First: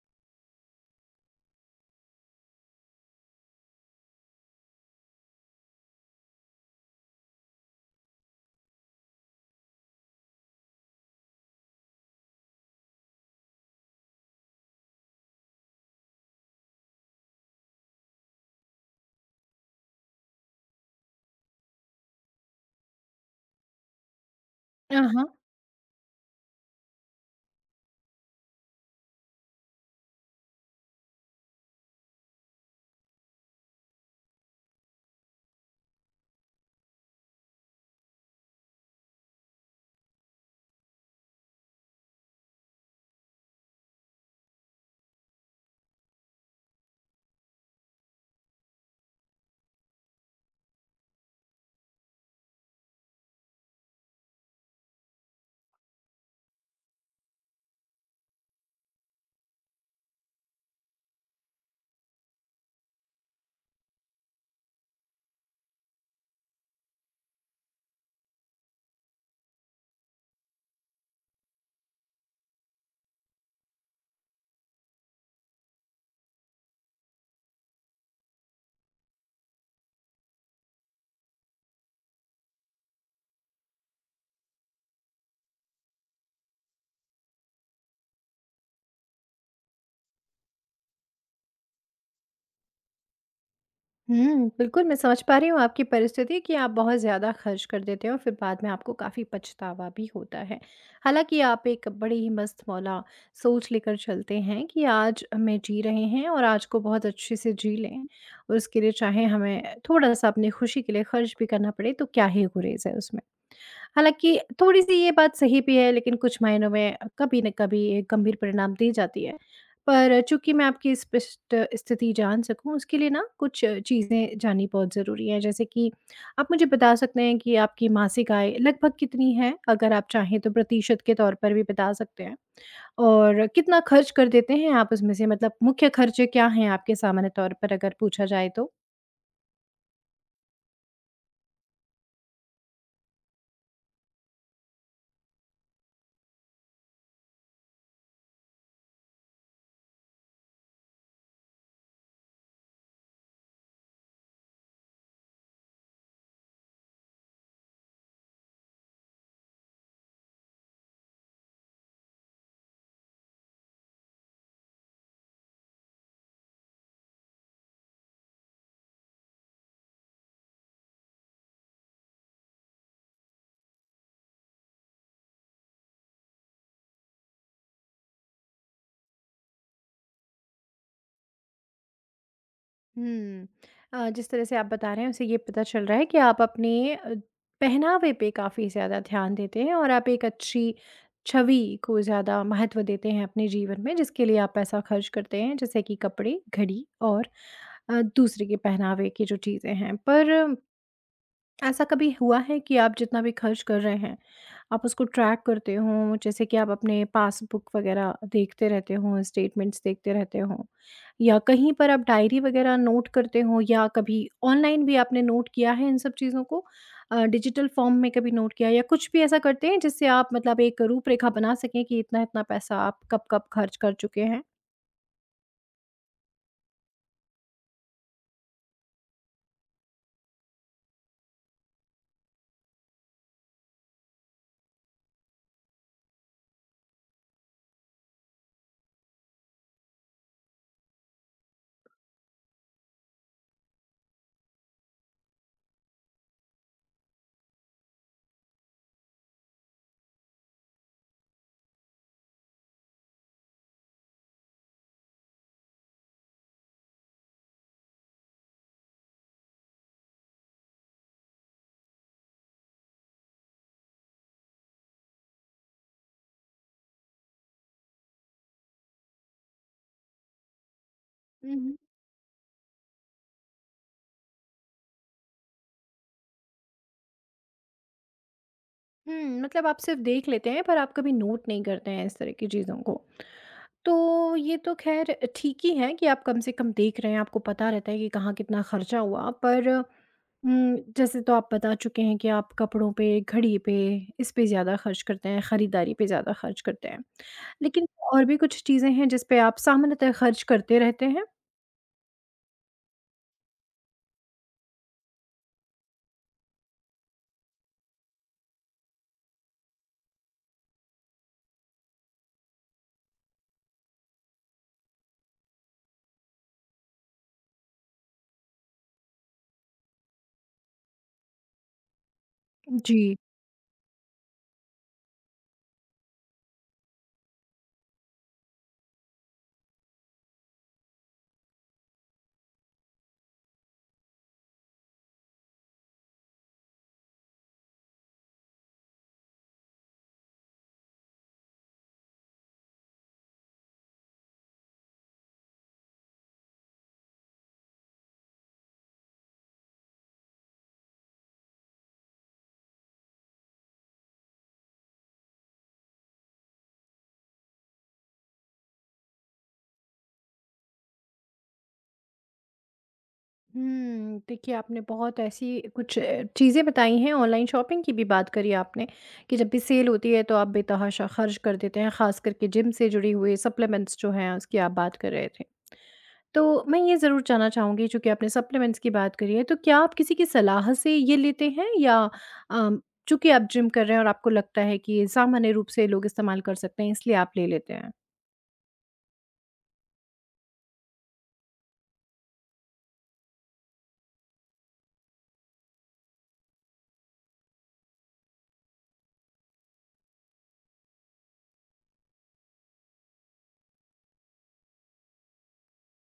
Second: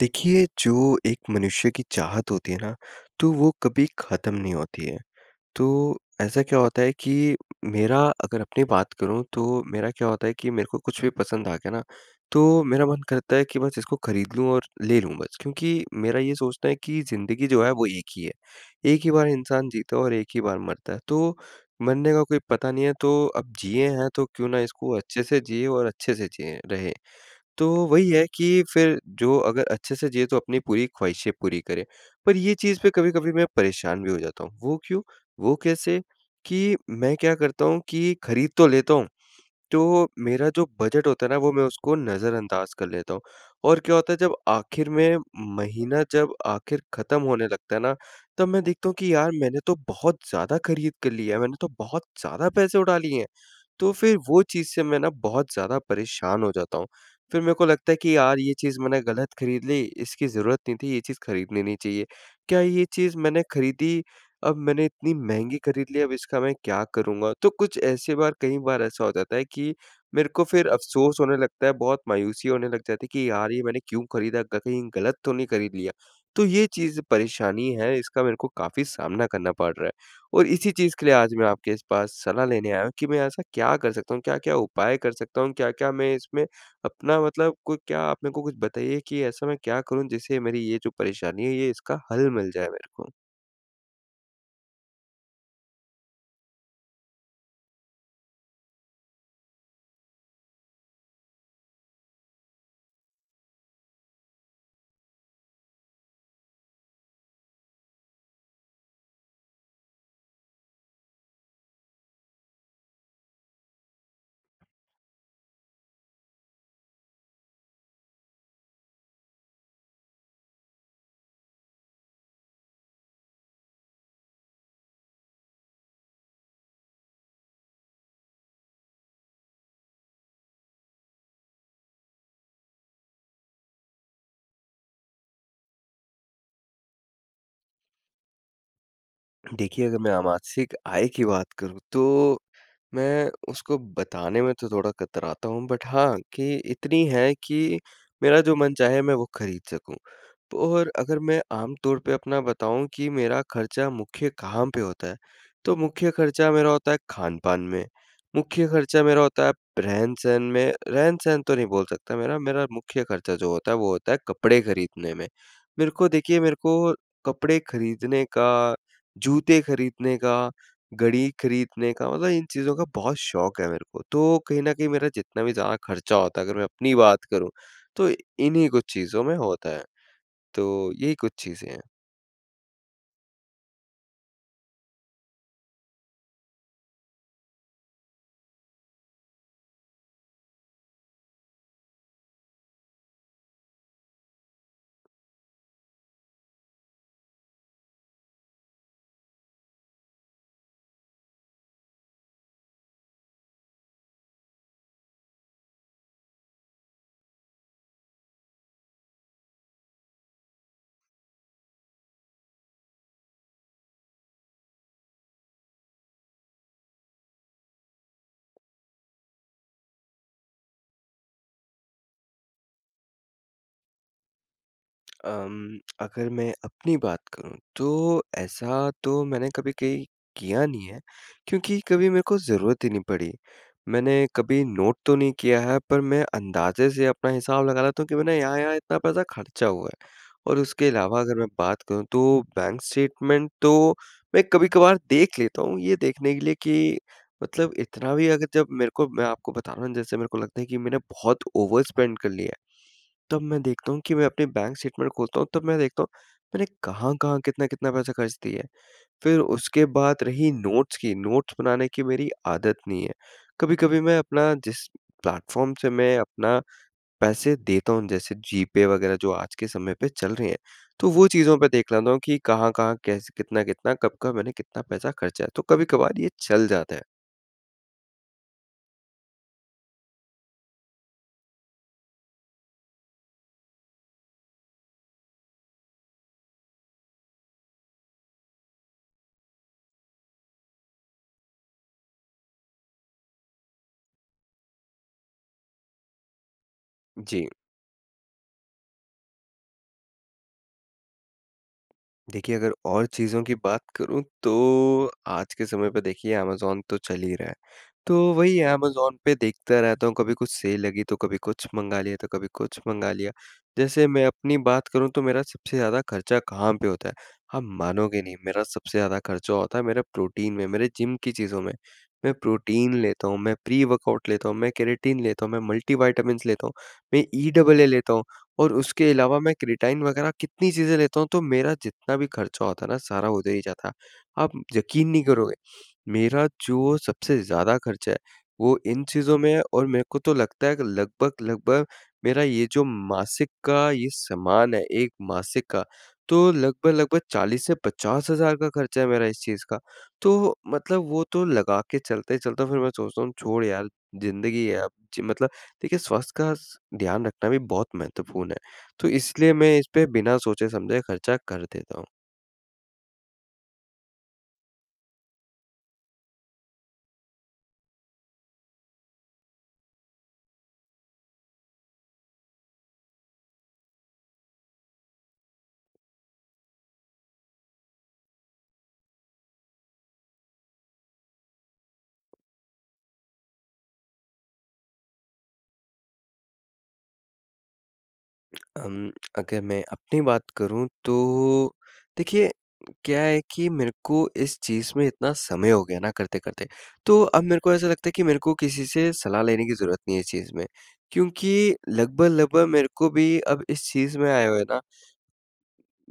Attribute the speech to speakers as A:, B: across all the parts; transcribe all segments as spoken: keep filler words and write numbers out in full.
A: देखिए, जो एक मनुष्य की चाहत होती है ना, तो वो कभी ख़त्म नहीं होती है। तो ऐसा क्या होता है कि मेरा अगर अपनी बात करूँ तो मेरा क्या होता है कि मेरे को कुछ भी पसंद आ गया ना, तो मेरा मन करता है कि बस इसको खरीद लूँ और ले लूँ बस। क्योंकि मेरा ये सोचना है कि ज़िंदगी जो है वो एक ही है। एक ही बार इंसान जीता है और एक ही बार मरता है। तो मरने का कोई पता नहीं है, तो अब जिए हैं तो क्यों ना इसको
B: हाँ,
A: अच्छे
B: हाँ।
A: से जिए और अच्छे से जिए रहें। तो वही है कि फिर जो अगर अच्छे से जिए तो अपनी पूरी ख्वाहिशें पूरी करे। पर ये चीज़ पे कभी-कभी मैं परेशान भी हो जाता हूँ। वो क्यों? वो कैसे? कि मैं क्या करता हूँ कि खरीद तो लेता हूँ, तो मेरा जो बजट होता है ना वो मैं उसको नज़रअंदाज़ कर लेता हूँ। और क्या होता है जब आखिर में महीना जब आखिर ख़त्म होने लगता है ना, तब मैं देखता हूँ कि यार मैंने तो बहुत ज़्यादा खरीद कर लिया है, मैंने तो बहुत ज़्यादा पैसे उड़ा लिए हैं। तो फिर वो चीज़ से मैं ना बहुत ज़्यादा परेशान हो जाता हूँ। फिर मेरे को लगता है कि यार ये चीज़ मैंने गलत खरीद ली, इसकी ज़रूरत नहीं थी, ये चीज़ खरीदनी नहीं चाहिए। क्या ये चीज़ मैंने खरीदी, अब मैंने इतनी महँगी खरीद ली, अब इसका मैं क्या करूँगा? तो कुछ ऐसे बार कई बार ऐसा हो जाता है कि मेरे को फिर अफ़सोस होने लगता है, बहुत मायूसी होने लग जाती है कि यार ये मैंने क्यों खरीदा, ग कहीं गलत तो नहीं खरीद लिया? तो ये चीज़ परेशानी है, इसका मेरे को काफ़ी सामना करना पड़ रहा है। और इसी चीज़ के लिए आज मैं आपके इस पास सलाह लेने आया हूँ कि मैं ऐसा क्या कर सकता हूँ? क्या-क्या उपाय कर सकता हूँ? क्या-क्या मैं इसमें अपना मतलब कोई क्या आप मेरे को कुछ बताइए कि ऐसा मैं क्या करूँ जिससे मेरी ये जो परेशानी है ये इसका हल मिल जाए मेरे को?
B: हुँ, बिल्कुल मैं समझ पा रही हूँ आपकी परिस्थिति कि आप बहुत ज़्यादा खर्च कर देते हो, फिर बाद में आपको काफ़ी पछतावा भी होता है। हालाँकि आप एक बड़े ही मस्त-मौला सोच लेकर चलते हैं कि आज हमें जी रहे हैं और आज को बहुत अच्छे से जी लें। और उसके लिए चाहे हमें थोड़ा-सा अपनी खुशी के लिए खर्च भी करना पड़े, तो क्या ही गुरेज़ है उसमें। हालाँकि थोड़ी-सी ये बात सही भी है, लेकिन कुछ मायनों में कभी न कभी एक गंभीर परिणाम दे जाती है। पर चूँकि मैं आपकी स्पष्ट स्थिति जान सकूँ, उसके लिए ना कुछ चीज़ें जाननी बहुत ज़रूरी है। जैसे कि आप मुझे बता सकते हैं कि आपकी मासिक आय लगभग कितनी है? अगर आप चाहें तो प्रतिशत के तौर पर भी बता सकते हैं। और कितना खर्च कर देते हैं आप उसमें से, मतलब मुख्य खर्चे क्या हैं आपके सामान्य तौर पर अगर पूछा जाए तो?
A: देखिए अगर मैं मासिक आय की बात करूँ तो मैं उसको बताने में तो थोड़ा कतराता हूँ बट हाँ, कि इतनी है कि मेरा जो मन चाहे मैं वो खरीद सकूँ। और अगर मैं आम तौर पे अपना बताऊँ कि मेरा खर्चा मुख्य कहाँ पे होता है, तो मुख्य खर्चा मेरा होता है खान-पान में, मुख्य खर्चा मेरा होता है रहन-सहन में, रहन-सहन तो नहीं बोल सकता मेरा, मेरा मुख्य खर्चा जो होता है वो होता है कपड़े खरीदने में। मेरे को देखिए मेरे को कपड़े खरीदने का, जूते खरीदने का घड़ी खरीदने का मतलब इन चीज़ों का बहुत शौक है मेरे को। तो कहीं न कहीं मेरा जितना भी ज़्यादा खर्चा होता है अगर मैं अपनी बात करूँ, तो इन्हीं कुछ चीज़ों में होता है। तो यही कुछ चीज़ें हैं।
B: हुँ। अ, जिस तरह से आप बता रहे हैं, उससे ये पता चल रहा है कि आप अपने अ, पहनावे पे काफ़ी ज़्यादा ध्यान देते हैं और आप एक अच्छी छवि को ज़्यादा महत्व देते हैं अपने जीवन में, जिसके लिए आप पैसा खर्च करते हैं, जैसे कि कपड़े, घड़ी और अ, दूसरे के पहनावे की जो चीज़ें हैं। पर ऐसा कभी हुआ है कि आप जितना भी खर्च कर रहे हैं, आप उसको ट्रैक करते हो? जैसे कि आप अपने पासबुक वगैरह देखते रहते हो, स्टेटमेंट्स देखते रहते हो? या कहीं पर आप डायरी वगैरह नोट करते हो? या कभी ऑनलाइन भी आपने नोट किया है इन सब चीज़ों को, अ, डिजिटल फॉर्म में कभी नोट किया, या कुछ भी ऐसा करते हैं जिससे आप, मतलब, एक रूपरेखा बना सकें कि इतना-इतना पैसा आप कब-कब खर्च कर चुके हैं?
A: अम, अगर मैं अपनी बात करूँ तो ऐसा तो मैंने कभी कहीं किया नहीं है क्योंकि कभी मेरे को ज़रूरत ही नहीं पड़ी। मैंने कभी नोट तो नहीं किया है पर मैं अंदाज़े से अपना हिसाब लगा लेता हूँ कि मैंने यहाँ-यहाँ इतना पैसा खर्चा हुआ है। और उसके अलावा अगर मैं बात करूँ तो बैंक स्टेटमेंट तो मैं कभी-कभार देख लेता हूँ ये देखने के लिए कि मतलब इतना भी अगर जब मेरे को मैं आपको बता रहा हूँ जैसे मेरे को लगता है कि मैंने बहुत ओवर स्पेंड कर लिया है। तब मैं देखता हूँ कि मैं अपनी बैंक स्टेटमेंट खोलता हूँ, तब मैं देखता हूँ, मैंने कहाँ-कहाँ, कितना-कितना पैसा खर्च दिया है। फिर उसके बाद रही नोट्स की, नोट्स बनाने की मेरी आदत नहीं है। कभी-कभी मैं अपना जिस प्लेटफ़ॉर्म से मैं अपना पैसे देता हूँ, जैसे जीपे वगैरह जो आज के समय पे चल रहे हैं, तो वो
B: हुँ,
A: चीज़ों पे
B: हुँ।
A: देख लेता हूँ कि कहाँ-कहाँ, कैसे कितना-कितना, कब-कब मैंने कितना पैसा खर्चा है, तो कभी-कभार ये चल जाता है।
B: हुँ, मतलब आप सिर्फ़ देख लेते हैं, पर आप कभी नोट नहीं करते हैं इस तरह की चीज़ों को। तो ये तो ख़ैर ठीक ही है कि आप कम से कम देख रहे हैं, आपको पता रहता है कि कहाँ कितना ख़र्चा हुआ, पर उम, जैसे तो आप बता चुके हैं कि आप कपड़ों पे, घड़ी पे, इस पे ज़्यादा ख़र्च करते हैं, ख़रीदारी पे ज़्यादा ख़र्च करते हैं।
A: जी।
B: लेकिन और भी कुछ चीज़ें हैं जिस पे आप सामान्यतः ख़र्च करते रहते हैं?
A: देखिए, अगर और चीज़ों की बात करूँ तो आज के समय पे देखिए अमेज़न तो चल ही रहा है। तो वही अमेज़न पे देखता रहता हूँ, कभी कुछ सेल लगी तो कभी कुछ मँगा लिया, तो कभी कुछ मँगा लिया। जैसे मैं अपनी बात करूँ तो मेरा सबसे ज़्यादा खर्चा कहाँ पे होता है? आप मानोगे नहीं, मेरा सबसे ज़्यादा खर्चा होता है मेरा प्रोटीन में, मेरे जिम की चीज़ों में। मैं प्रोटीन
B: जी।
A: लेता हूँ, मैं प्री-वर्कआउट लेता हूँ, मैं केराटिन लेता हूँ, मैं मल्टीविटामिन्स लेता हूँ, मैं ई डबल ए लेता हूँ। और उसके अलावा मैं क्रिएटाइन वगैरह कितनी चीज़ें लेता हूँ, तो मेरा जितना भी खर्चा होता है ना, सारा उधर ही जाता है। आप यकीन नहीं करोगे, मेरा जो सबसे ज़्यादा खर्चा है, वो इन चीज़ों में है और मेरे को तो लगता है कि लगभग-लगभग मेरा ये जो मासिक का ये सामान है, एक मासिक का, तो लगभग-लगभग चालीस से पचास हज़ार का खर्चा है मेरा इस चीज़ का। तो मतलब वो तो लगा के चलते-चलते फिर मैं सोचता हूँ, छोड़ यार, ज़िंदगी है अब जी मतलब देखिए स्वास्थ्य का स ध्यान रखना भी बहुत महत्वपूर्ण है, तो इसलिए मैं इस पे बिना सोचे-समझे खर्चा कर देता हूँ।
B: हुँ, देखिए आपने बहुत ऐसी कुछ अ, चीज़ें बताई हैं, ऑनलाइन शॉपिंग की भी बात करी आपने कि जब भी सेल होती है तो आप बेतहाशा खर्च कर देते हैं, ख़ास करके जिम से जुड़ी हुई सप्लीमेंट्स जो हैं उसकी आप बात कर रहे थे। तो मैं ये ज़रूर जानना चाहूँगी, चूँकि आपने सप्लीमेंट्स की बात करी है, तो क्या आप किसी की सलाह से ये लेते हैं, या अम, चूँकि आप जिम कर रहे हैं और आपको लगता है कि ये सामान्य रूप से लोग इस्तेमाल कर सकते हैं, इसलिए आप ले लेते हैं?
A: अम, अगर मैं अपनी बात करूँ तो देखिए क्या है कि मेरे को इस चीज़ में इतना समय हो गया ना करते-करते, तो अब मेरे को ऐसा लगता है कि मेरे को किसी से सलाह लेने की ज़रूरत नहीं है इस चीज़ में। क्योंकि लगभग-लगभग मेरे को भी अब इस चीज़ में आए हुए ना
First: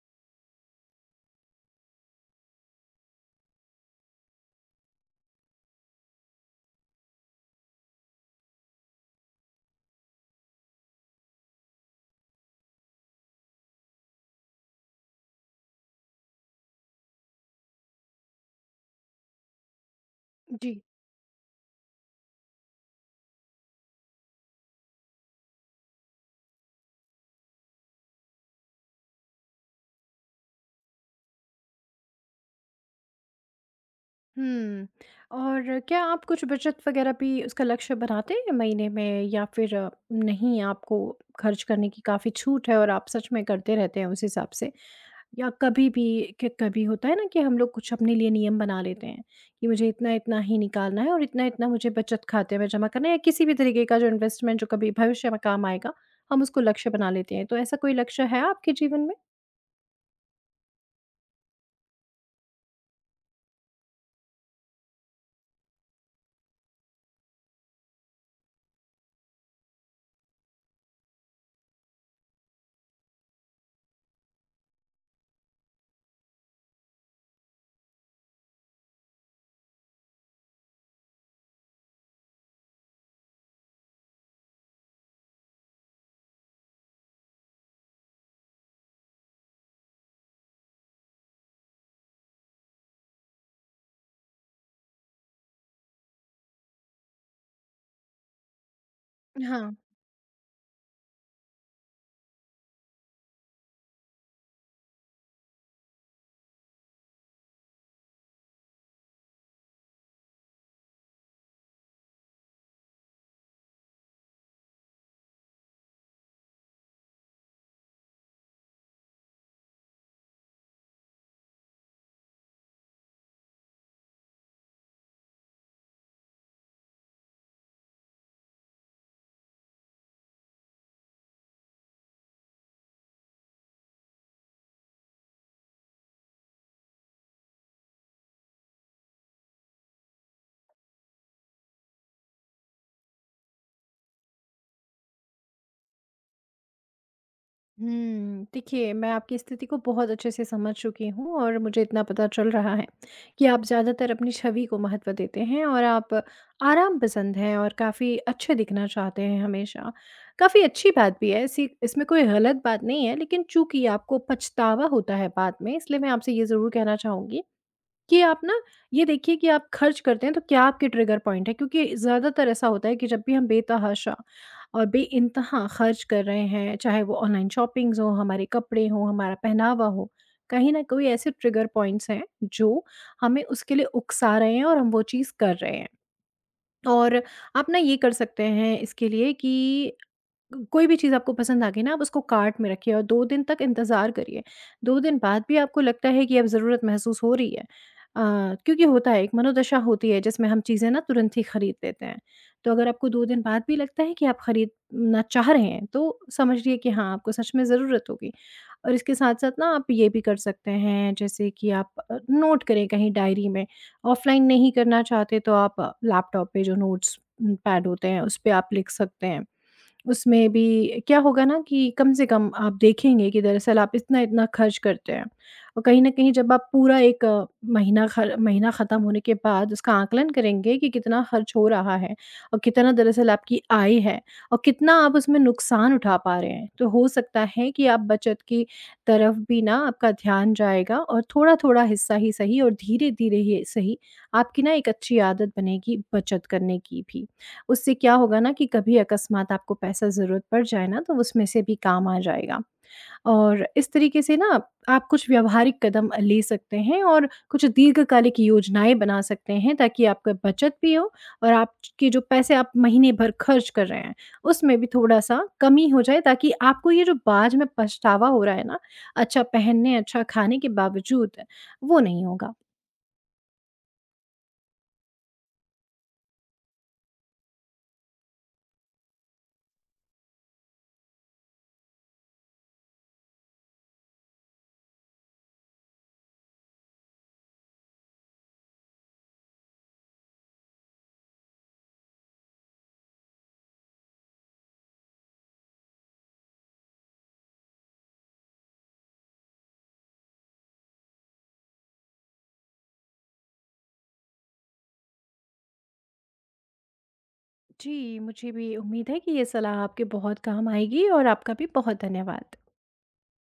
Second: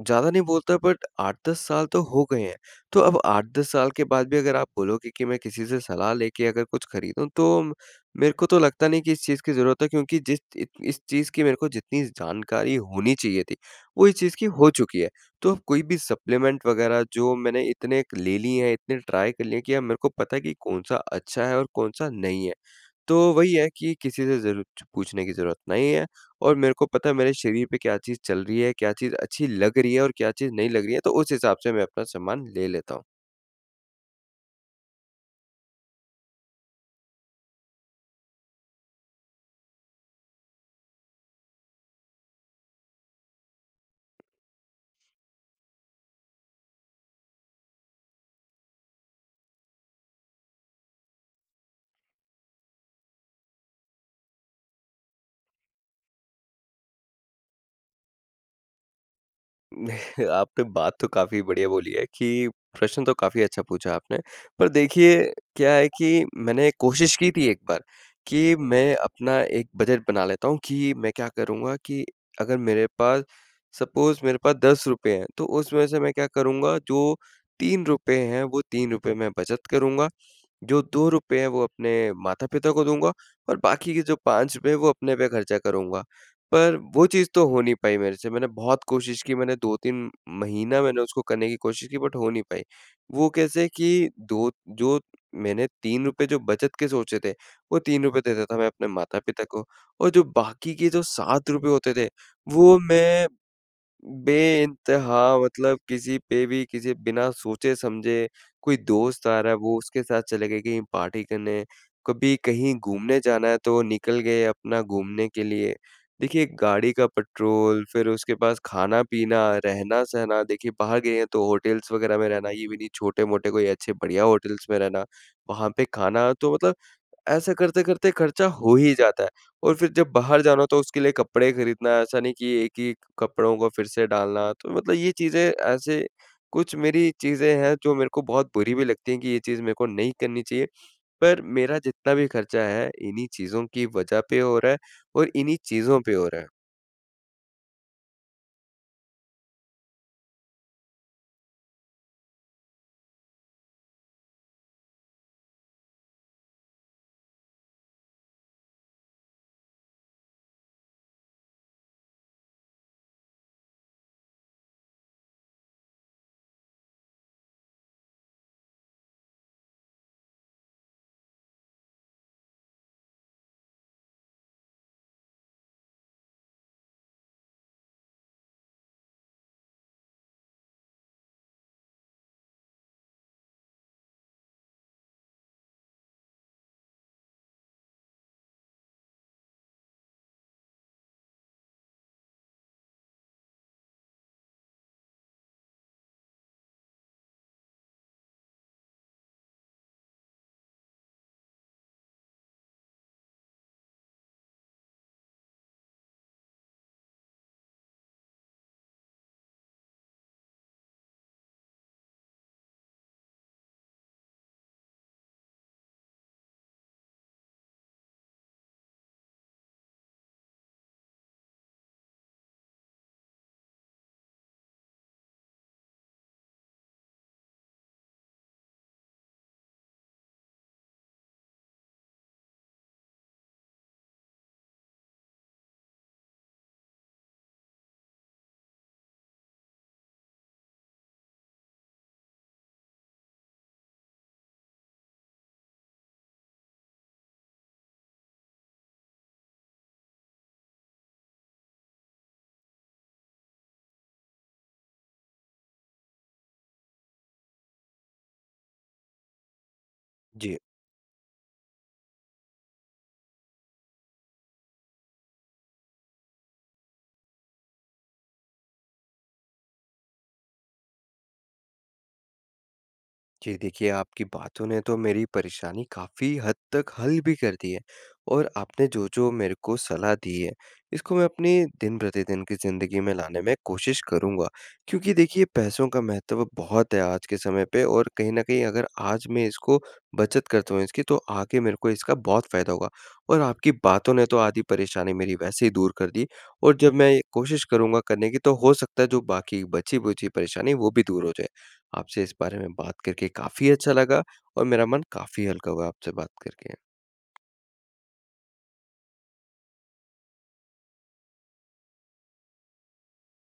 A: ज़्यादा नहीं बोलता बट आठ दस साल तो हो गए हैं। तो अब आठ दस साल के बाद भी अगर आप बोलोगे कि मैं किसी से सलाह लेके अगर कुछ खरीदूँ तो म- मेरे को तो लगता नहीं कि इस चीज़ की ज़रूरत है क्योंकि जिस इ इस चीज़ की मेरे को जितनी जानकारी होनी चाहिए थी, वो इस चीज़ की हो चुकी है। तो अब कोई भी सप्लीमेंट वग़ैरह जो मैंने इतने ले ली हैं, इतने ट्राई कर लिए हैं कि अब मेरे को पता है कि
B: जी।
A: कौन-सा अच्छा है और कौन-सा नहीं है। तो वही है कि किसी से ज़रू पूछने की ज़रूरत नहीं है और मेरे को पता है मेरे शरीर पे क्या चीज़ चल रही है, क्या चीज़ अच्छी लग रही है और क्या चीज़ नहीं लग रही है, तो उस हिसाब से मैं अपना सामान ले लेता हूँ।
B: हुँ। और क्या आप कुछ बचत वग़ैरह भी उसका लक्ष्य बनाते हैं महीने में, या फिर अ, नहीं, आपको खर्च करने की काफ़ी छूट है और आप सच में करते रहते हैं उस हिसाब से? या कभी भी, कि कभी होता है ना कि हम लोग कुछ अपने लिए नियम बना लेते हैं कि मुझे इतना-इतना ही निकालना है और इतना-इतना मुझे बचत खाते में जमा करना है, या किसी भी तरीके का जो इन्वेस्टमेंट जो कभी भविष्य में काम आएगा, हम उसको लक्ष्य बना लेते हैं। तो ऐसा कोई लक्ष्य है आपके जीवन में?
A: आपने बात तो काफ़ी बढ़िया बोली है कि प्रश्न तो काफ़ी अच्छा पूछा आपने। पर देखिए, क्या है कि मैंने कोशिश की थी एक बार कि मैं अपना एक बजट बना लेता हूँ कि मैं क्या करूँगा कि अगर मेरे पास सपोज़ मेरे पास ₹दस हैं, तो उसमें से मैं क्या करूँगा जो ₹तीन हैं, वो ₹तीन मैं बचत करूँगा जो दो रुपए हैं वो अपने माता-पिता को दूँगा और बाकी के जो पांच रुपए हैं वो अपने पे खर्चा करूँगा। पर वो चीज़ तो हो नहीं पाई मेरे से, मैंने बहुत कोशिश की, मैंने दो तीन महीना मैंने उसको करने की कोशिश की बट हो नहीं पाई। वो कैसे कि दो जो मैंने तीन रुपए जो बचत के सोचे थे, वो तीन रुपए देता था मैं अपने माता-पिता को
B: हाँ।
A: और जो बाकी के जो सात रुपए होते थे, वो मैं बेइंतहा मतलब किसी पे भी किसी बिना सोचे-समझे कोई दोस्त आ रहा है वो उसके साथ चले गए कहीं पार्टी करने, कभी कहीं घूमने जाना है तो निकल गए अपना घूमने के लिए। देखिए गाड़ी का पेट्रोल फिर उसके पास खाना-पीना, रहना-सहना देखिए बाहर गए हैं तो होटल्स वगैरह में रहना, ये भी नहीं छोटे-मोटे कोई अच्छे बढ़िया होटल्स में रहना, वहाँ पे खाना तो मतलब ऐसा करते-करते खर्चा हो ही जाता है और फिर जब बाहर जाना हो तो उसके लिए कपड़े खरीदना, ऐसा नहीं कि एक ही कपड़ों को फिर से डालना, तो मतलब ये चीज़ें ऐसे कुछ मेरी चीज़ें हैं जो मेरे को बहुत बुरी भी लगती हैं कि ये चीज़ मेरे को नहीं करनी चाहिए, पर मेरा जितना भी खर्चा है, इन्हीं चीज़ों की वजह पे हो रहा है और इन्हीं चीज़ों पे हो रहा है।
B: हुँ, देखिए, मैं आपकी स्थिति को बहुत अच्छे से समझ चुकी हूँ और मुझे इतना पता चल रहा है कि आप ज़्यादातर अपनी छवि को महत्व देते हैं और आप आराम पसंद हैं और काफ़ी अच्छे दिखना चाहते हैं हमेशा। काफ़ी अच्छी बात भी है, ऐसी इसमें कोई गलत बात नहीं है, लेकिन चूँकि आपको पछतावा होता है बाद में, इसलिए मैं आपसे ये ज़रूर कहना चाहूँगी कि आप ना ये देखिए कि आप खर्च करते हैं, तो क्या आपके ट्रिगर पॉइंट है, क्योंकि ज़्यादातर ऐसा होता है कि जब भी हम बेतहाशा और बेइंतहा खर्च कर रहे हैं, चाहे वो ऑनलाइन शॉपिंग्स हो, हमारे कपड़े हो, हमारा पहनावा हो, कहीं ना कहीं ऐसे ट्रिगर पॉइंट्स हैं जो हमें उसके लिए उकसा रहे हैं और हम वो चीज़ कर रहे हैं। और आप ना ये कर सकते हैं इसके लिए कि कोई भी चीज़ आपको पसंद आ गई ना, आप उसको कार्ट में रखिए और दो दिन तक इंतज़ार करिए। दो दिन बाद भी आपको लगता है कि अब ज़रूरत महसूस हो रही है, अ, क्योंकि होता है, एक मनोदशा होती है जिसमें हम चीज़ें ना तुरंत ही खरीद लेते हैं। तो अगर आपको दो दिन बाद भी लगता है कि आप खरीदना चाह रहे हैं, तो समझिए कि हाँ, आपको सच में ज़रूरत होगी। और इसके साथ-साथ ना आप ये भी कर सकते हैं, जैसे कि आप अ, नोट करें कहीं डायरी में। ऑफ़लाइन नहीं करना चाहते तो आप अ, लैपटॉप पे जो नोट्स उम, पैड होते हैं, उस पे आप लिख सकते हैं। उसमें भी क्या होगा ना कि कम से कम आप देखेंगे कि दरअसल आप इतना-इतना खर्च करते हैं, और कहीं न कहीं जब आप पूरा एक महीना ख महीना ख़त्म होने के बाद उसका आकलन करेंगे कि कितना खर्च हो रहा है और कितना दरअसल आपकी आय है और कितना आप उसमें नुकसान उठा पा रहे हैं। तो हो सकता है कि आप बचत की तरफ भी ना आपका ध्यान जाएगा और थोड़ा-थोड़ा हिस्सा ही सही और धीरे-धीरे ही सही, आपकी ना एक अच्छी आदत बनेगी बचत करने की भी। उससे क्या होगा ना कि कभी अकस्मात आपको पैसा ज़रूरत पड़ जाए ना, तो उसमें से भी काम आ जाएगा। और इस तरीके से ना आप कुछ व्यावहारिक कदम ले सकते हैं और कुछ दीर्घकालिक योजनाएँ बना सकते हैं ताकि आपका
A: जी।
B: बचत भी हो और आपके जो पैसे आप महीने भर खर्च कर रहे हैं, उसमें भी थोड़ा-सा कमी हो जाए ताकि आपको ये जो बाद में पछतावा हो रहा है ना, अच्छा पहनने, अच्छा खाने के बावजूद, वो नहीं होगा।
A: जी, देखिए आपकी बातों ने तो मेरी परेशानी काफ़ी हद तक हल भी कर दी है और आपने जो-जो मेरे को सलाह दी है, इसको मैं अपनी दिन-प्रतिदिन की ज़िंदगी में लाने में कोशिश करूँगा। क्योंकि देखिए पैसों का महत्व बहुत है आज के समय पे और कहीं न कहीं अगर आज मैं इसको बचत करता हूँ इसकी तो आगे मेरे को इसका बहुत फ़ायदा होगा। और आपकी बातों ने तो आधी परेशानी मेरी वैसे ही दूर कर दी और जब मैं ये कोशिश करूँगा करने की तो हो सकता है जो बाकी बची-बुची परेशानी वो भी दूर हो जाए। आपसे इस बारे में बात करके काफ़ी अच्छा लगा और मेरा मन काफ़ी हल्का हुआ आपसे बात करके।
B: जी, मुझे भी उम्मीद है कि ये सलाह आपके बहुत काम आएगी, और आपका भी बहुत धन्यवाद।